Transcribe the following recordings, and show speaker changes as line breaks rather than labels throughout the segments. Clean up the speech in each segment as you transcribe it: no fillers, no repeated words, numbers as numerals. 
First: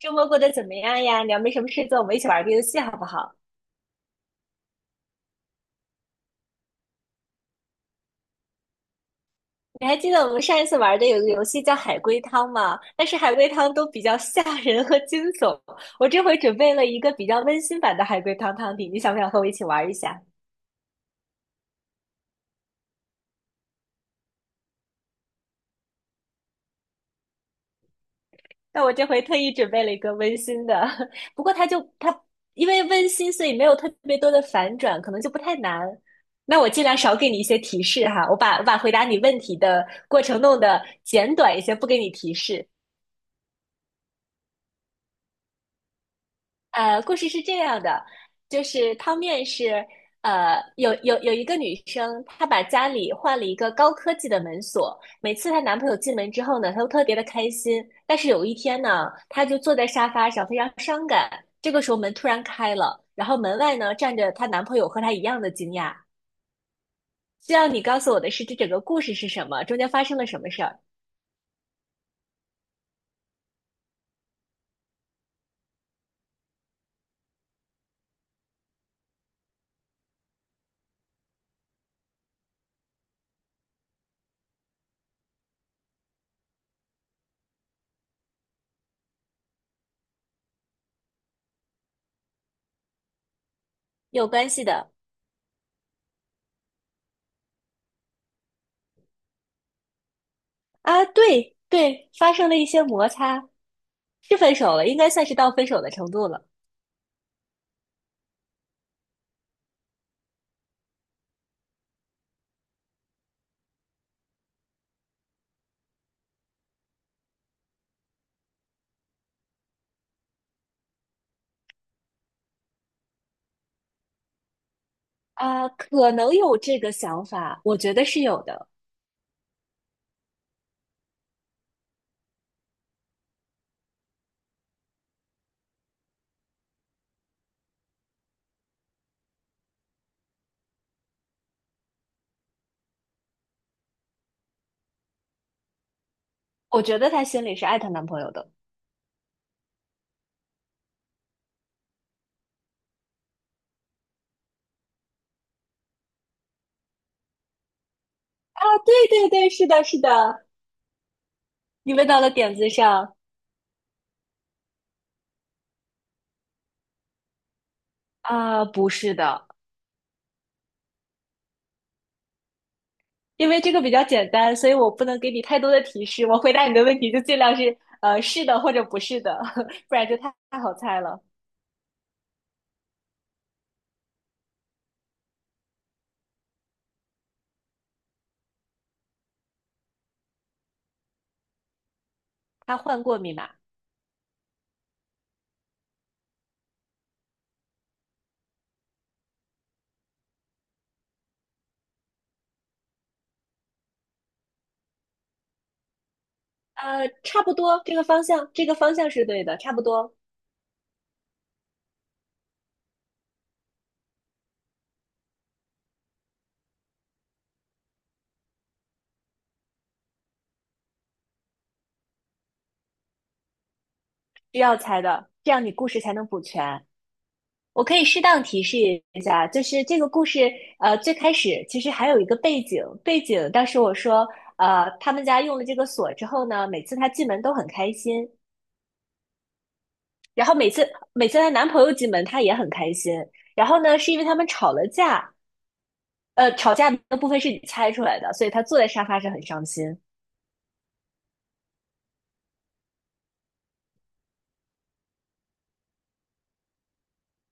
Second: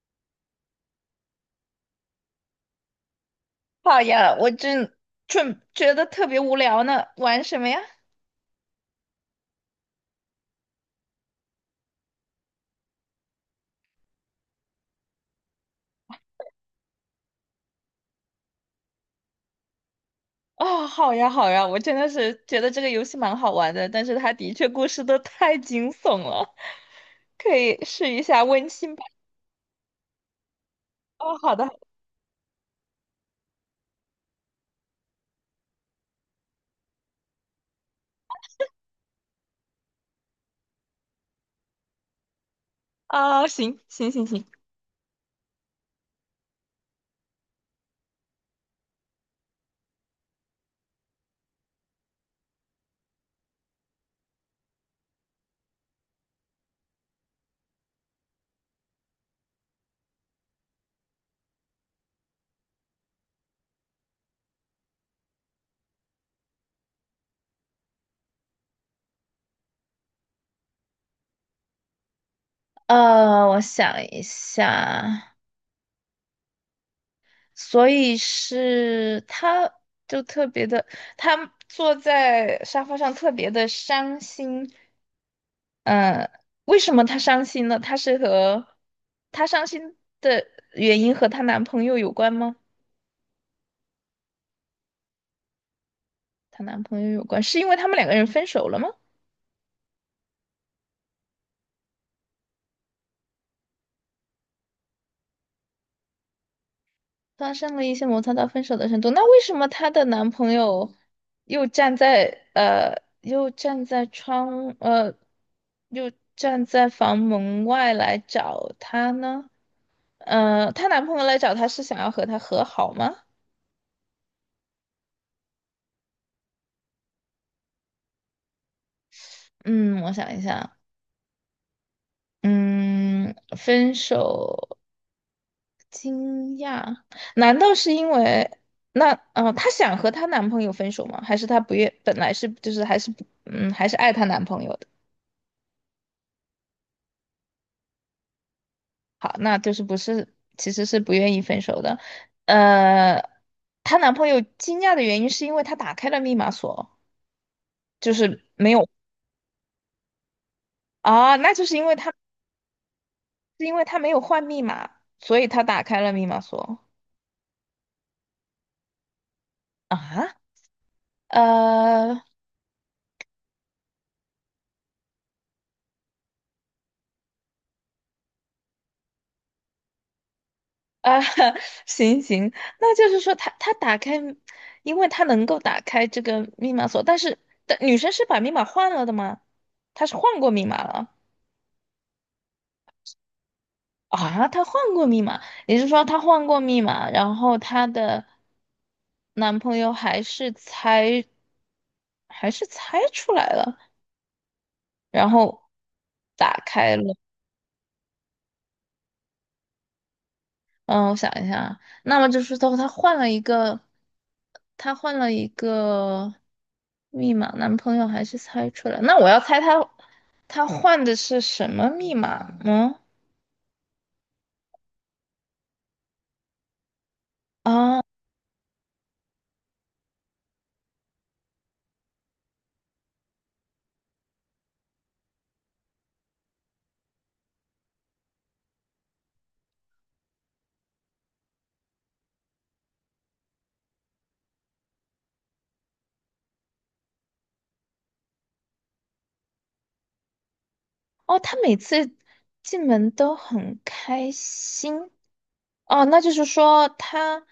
周末过得怎么样呀？你要没什么事做，我们一起玩个游戏好不好？
好呀，我真正觉得特别无聊呢，玩什么呀？
你还记得我们上一次玩的有个游戏叫海龟汤吗？但是海龟汤都比较吓人和惊悚，我这回准备了一个比较温馨版的海龟汤汤底，你想不想和我一起玩一下？
哦，好呀，好呀，我真的是觉得这个游戏蛮好玩的，但是它的确故事都太惊悚了，可以试一下温
那我
馨
这
版。
回特意准备了一个温馨的，
哦，
不过
好的。
它因为温馨，所以没有特别多的反转，可能就不太难。那我尽量少给你一些提示哈，我把回答你问题的过程弄得简短一些，不给你提示。
啊、行行行行，
故事是这样的，就是汤面是，有一个女生，她把家里换了一个高科技的门锁，每次她男朋友进门之后呢，她都特别的开心。但是有一天呢，她就坐在沙发上，非常伤感。这个时候门突然开了，然后门外呢站着她男朋友，和她一样的惊讶。需要你告诉我的是，这整个故事是什么？中间发生了什么事儿？
我想一下，所以是他就特别的，他坐在沙发上特别的伤心。呃，为什么她伤心呢？她是和她伤心的原因和她男朋友有关吗？
有关系的。
她男朋友有关，是因为他们两个人分手了吗？
啊，对对，发生了一些摩擦，是分手了，应该算是到分手的程度了。
发生了一些摩擦到分手的程度，那为什么她的男朋友又站在又站在房门外来找她呢？呃，她男朋友来找她是想要和她和好吗？
啊，可能有这个想法，我觉得是有的。
嗯，我想一下，嗯，分手。惊讶？难道是因为那她想和她男朋友分手吗？还是她不愿，本来是就是还是不嗯，还是爱她男朋友的？
我觉得她心里是爱她男朋友的。
好，那就是不是，其实是不愿意分手的。呃，她男朋友惊讶的原因是因为她打开了密码锁，就是
啊，
没有。
对对对，是的，是的，
啊，那就是因
你
为
问
她
到了点子上。
没有换密码，所以她打开了密码锁。
啊，不是的，
啊。呃，
因为这个比较简单，所以我不能给你太多的提示。我回答你的问题就尽量是是的或者不是的，不然就太好猜
啊，
了。
行行，那就是说他打开，因为他能够打开这个密码锁，但是但女生是把密码换了的吗？她是换过密码了。
她换过密码。
啊？她换过密码，也就是说她换过密码，然后她的男朋友还是猜，还是猜出来了，然后打开了。
差不多这个方向，这个方向是对的，差不多
嗯，我想一下啊，那么就是说她换了一个，她换了一个密码，男朋友还是猜出来。那我要猜她，她换的是什么密码呢？
需要猜的，这样你故事才能补全。我可
啊。
以适当提示一下，就是这个故事，最开始其实还有一个背景，背景当时我说，他们家用了这个锁之后呢，每次她进门都很开心，然后每次她男朋友进门，她也很开心，然后呢，是因为他们吵了架，吵架的部分是你猜出来的，所以她坐在沙发上很伤心。
哦，她每次进门都很开心。哦，那就是说她，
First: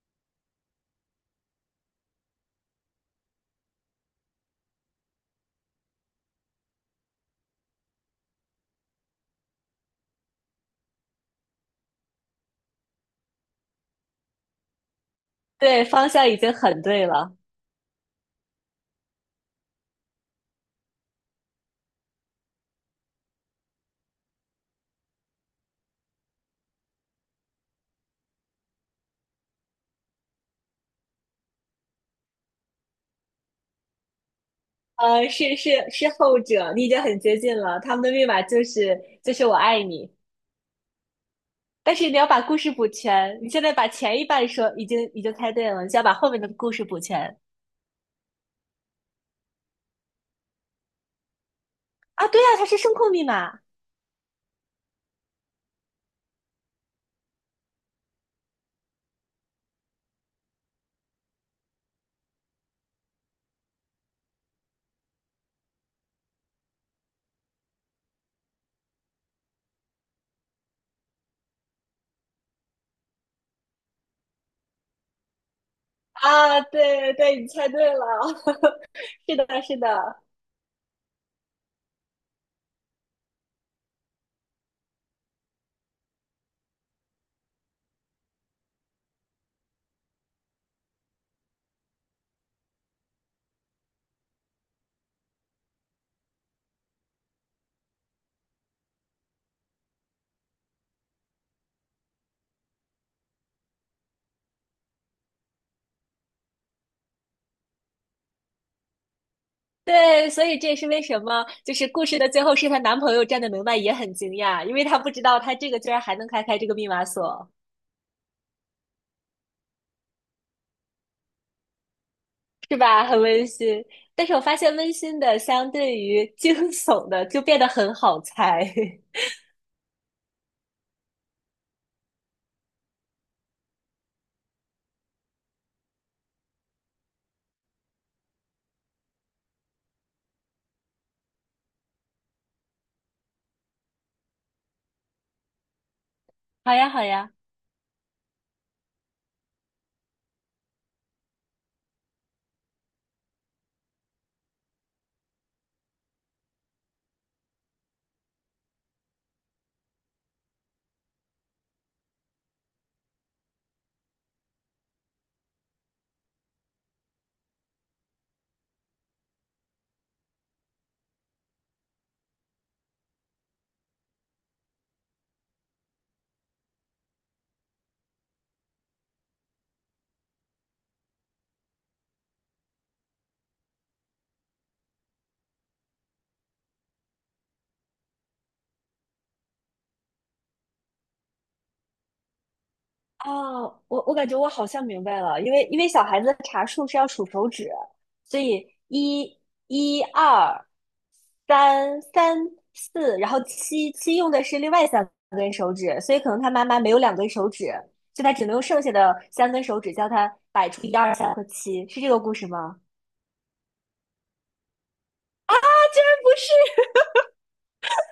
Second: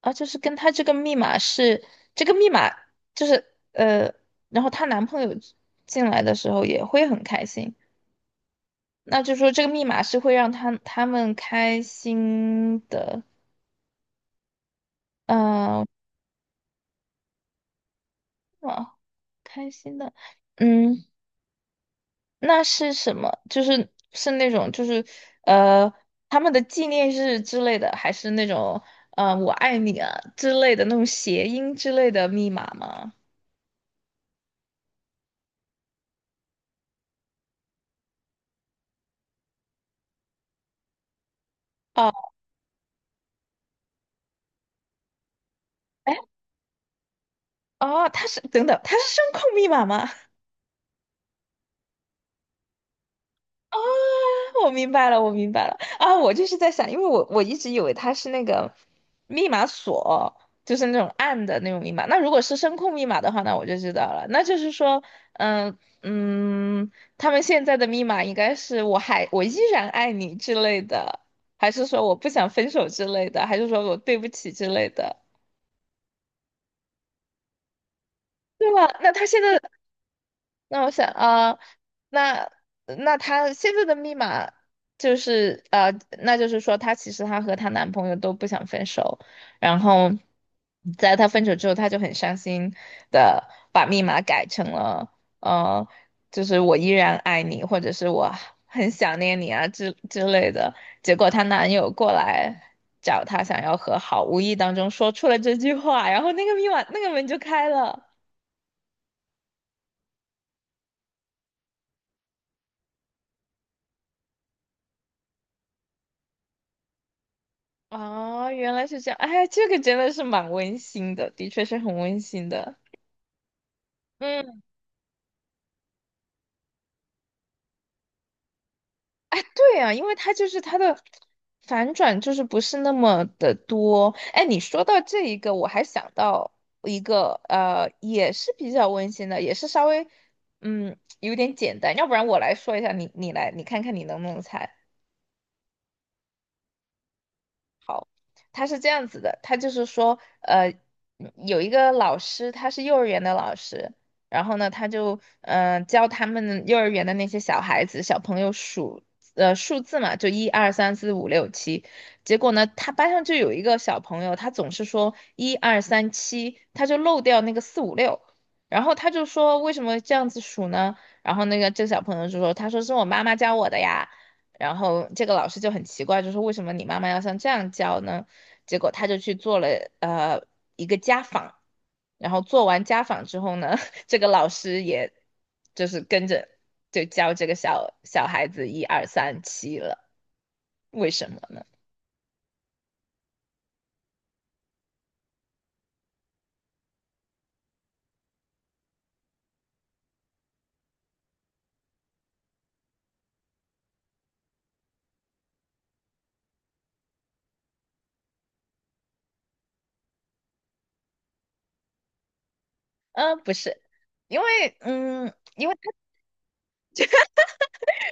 啊，就是跟她这个密码是这个密码，就是呃，然后她男朋友进来的时候也会很开心。那就说这个密码是会让他他们开心的。
对，
嗯、
方向已经很对了。
呃，啊，开心的。嗯，那是什么？就是是那种呃他们的纪念日之类的，还是那种我爱你啊之类的那种谐音之类的密码吗？
是后者，你已经很接近了，他们的密码就是我爱你。但是
哦，
你要把故事补全。你现在把前一半说已经猜对了，你就要把
哎，
后面的故事补全。
哦，它是等等，它是声控密码吗？
啊！对呀，它是声控密码。
哦。我明白了，我明白了啊！我就是在想，因为我一直以为它是那个密码锁，就是那种暗的那种密码。那如果是声控密码的话，那我就知道了。那就是说，嗯嗯，他们现在的密码应该是"我依然爱你"之类的，还是说我不想分手之类的，还是说我对不起之类的，
啊！对对对，你猜对了，
对吧？那他
是
现在
的，是的，
那我想啊、呃那那她现在的密码就是呃，那就是说她其实她和她男朋友都不想分手，然后在她分手之后，她就很伤心的把密码改成了呃，就是我依然爱你，或者是我很想念你啊之类的。结果她男友过来。找她想要和好，无意当中说出了这句话，然后那个密码那个门就开了。
对，所以这也是为什么就是故事的最后是她男朋友站在门外也很惊讶，因为她不知道她这个居然还能开这个密码锁。
哦，原来是这样，哎，这个真的是蛮温馨的，的确是很温馨的。
是吧？很温馨。但是我发
嗯，
现温馨的相对于惊悚的就变得很好猜。
哎，对啊，因为它就是它的反转就是不是那么的多。哎，你说到这一个，我还想到一个，呃，也是比较温馨的，也是稍微，嗯，有点简单。要不然我来说一下，你来，你看看你能不能猜。
好呀，好呀。
他是这样子的，他就是说，有一个老师，他是幼儿园的老师，然后呢，他就教他们幼儿园的那些小孩子、小朋友数数字嘛，就一二三四五六七。结果呢，他班上就有一个小朋友，他总是说一二三七，他就漏掉那个四五六，然后他就说为什么这样子数呢？然后那个这个小朋友就说，他说是我妈妈教我的呀。然后这个老师就很奇怪，就说为什么你妈妈要像这样教呢？结果他就去做了呃一个家访，然后做完家访之后呢，这个老师也就是跟着就教这个小小孩子一二三七了，为什么呢？
哦，我感觉我好像明白了，因为小孩子的查数是要数手指，所以一、一二、三、三、四，然后七用的是另外三根手指，所以可能他妈妈没有两根手指，所以他只能用剩下的三根手指教他摆出一二三和七，是这个故事吗？啊，
嗯、不是，因为他
居然不是。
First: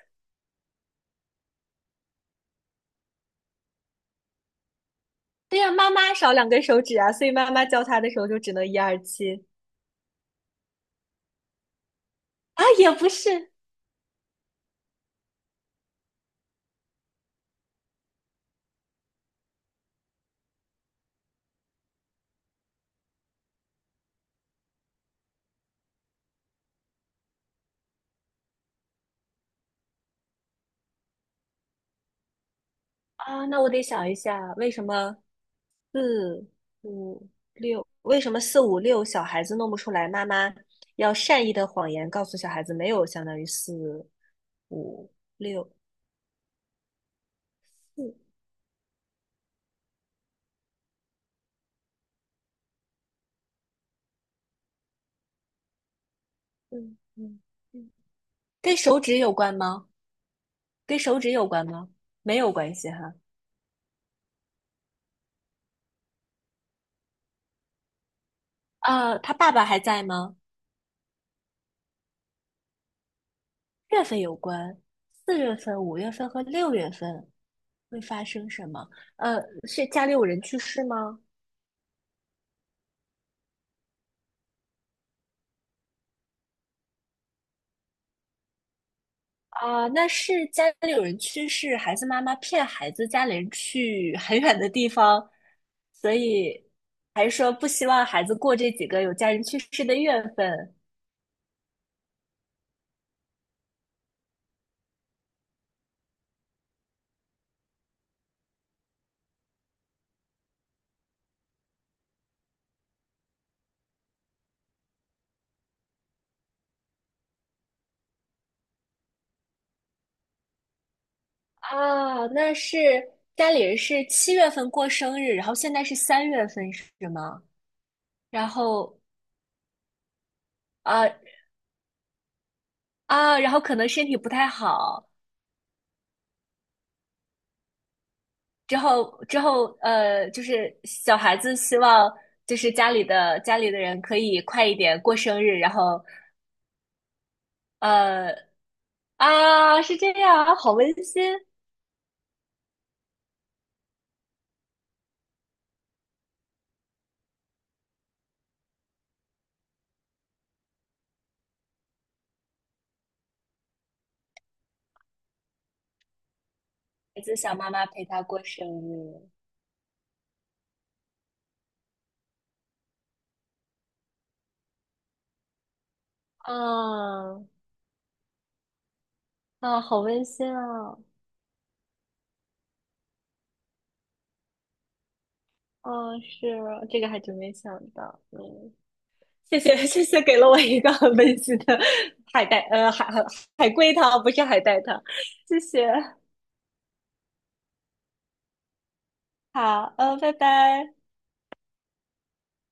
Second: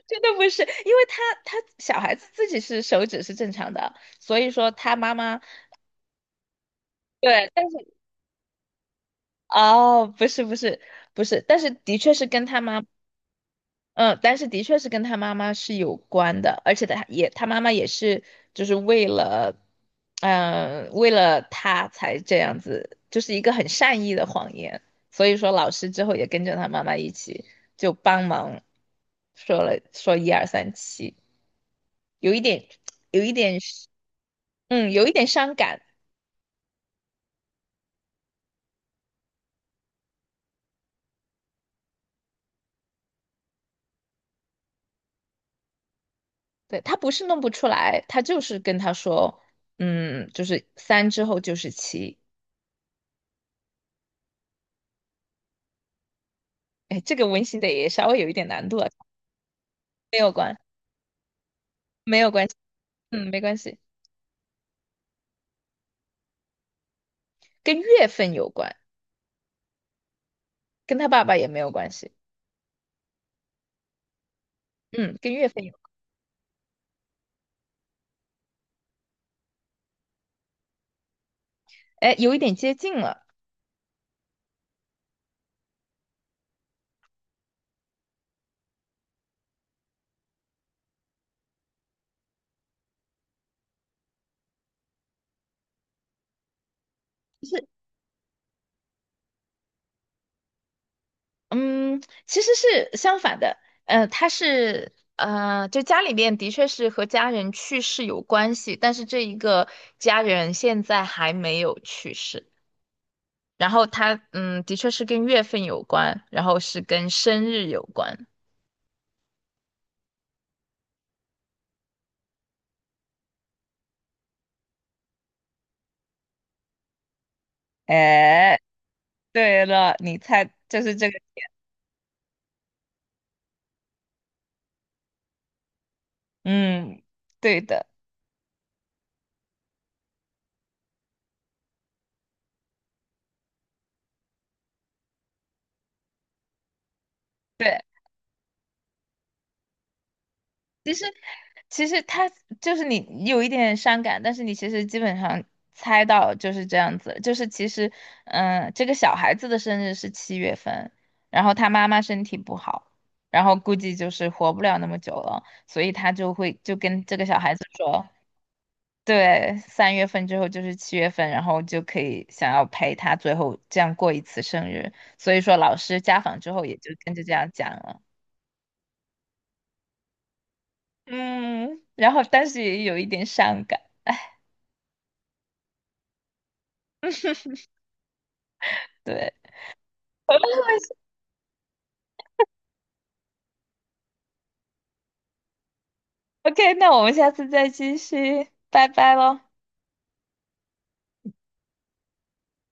真的不是，因为他小孩子自己是手指是正常的，所以说他妈妈
对呀，妈妈少两根手指啊，所以
对，
妈妈
但是
教他的时候就只能一二七。
哦，不是，但是的确是跟他
啊，
妈。
也不是。
嗯，但是的确是跟他妈妈是有关的，而且他妈妈也是就是为了，为了他才这样子，就是一个很善意的谎言。所以说老师之后也跟着他妈妈一起就帮忙说一二三七，有一点有一
啊，
点
那我得想一下，为什
嗯有一
么
点伤感。
四五六，为什么四五六小孩子弄不出来？妈妈要善意的谎言告诉小孩子，没有相当于四五六
对，他不是弄不出
四。
来，
嗯
他就是跟他说，嗯，就是三之后就是七。
嗯
哎，这个
嗯，
温馨的也
嗯
稍微有一点难
跟
度啊。
手指有关吗？
没有关，
跟手指有关吗？
没有
没
关
有
系，
关系哈。
嗯，没关系，跟月份有关，
啊，他爸爸还在吗？
跟他爸爸也没有关系。
月份有关，
嗯，跟
四
月
月
份有，
份、五月份和六月份会发生什么？呃，是家里有人去世吗？
哎，有一点接近了。
啊，那是家里有人去世，孩子妈妈骗孩子家里人去很远的地方，所以还是说不希望孩子过这几个有家人去世的月份。
嗯，其实是相反的，呃，他是，就家里面的确是和家人去世有关系，但是这一个家人现在还没有去世，然后他，嗯，的确是跟月份有关，然后是跟生日有关。
啊？那是家里人是七月份过生日，然后现在是三月份是吗？然
哎，
后
对了，你猜就是这
啊。
个。
啊，然后可能身体不太好，
嗯，对的，
之后就是小孩子希望就是家里的人可以快一点过生日，然后。
对，
呃啊，是这样啊，好温
其实
馨。
其实他就是你有一点伤感，但是你其实基本上猜到就是这样子，就是其实，嗯，这个小孩子的生日是七月份，然后他妈妈身体不好，然后估计就是活不了那么久了，所以他就会就跟这
孩
个
子
小孩
想
子
妈妈陪
说，
他过生日。
对，3月份之后就是七月份，然后就可以想要陪他最后这样过一次生日，所以说老师家访之后也就跟着
啊。
这样讲了。
啊，好温馨啊！
嗯，然后但是也有一点伤感，
啊，是这个还真没想到，嗯，
对。
谢谢谢谢，给了我 一个很温馨的海带，呃，海龟汤，不是海带汤，谢谢，
OK，那我们下次再继续，拜拜喽。
好，嗯，拜拜。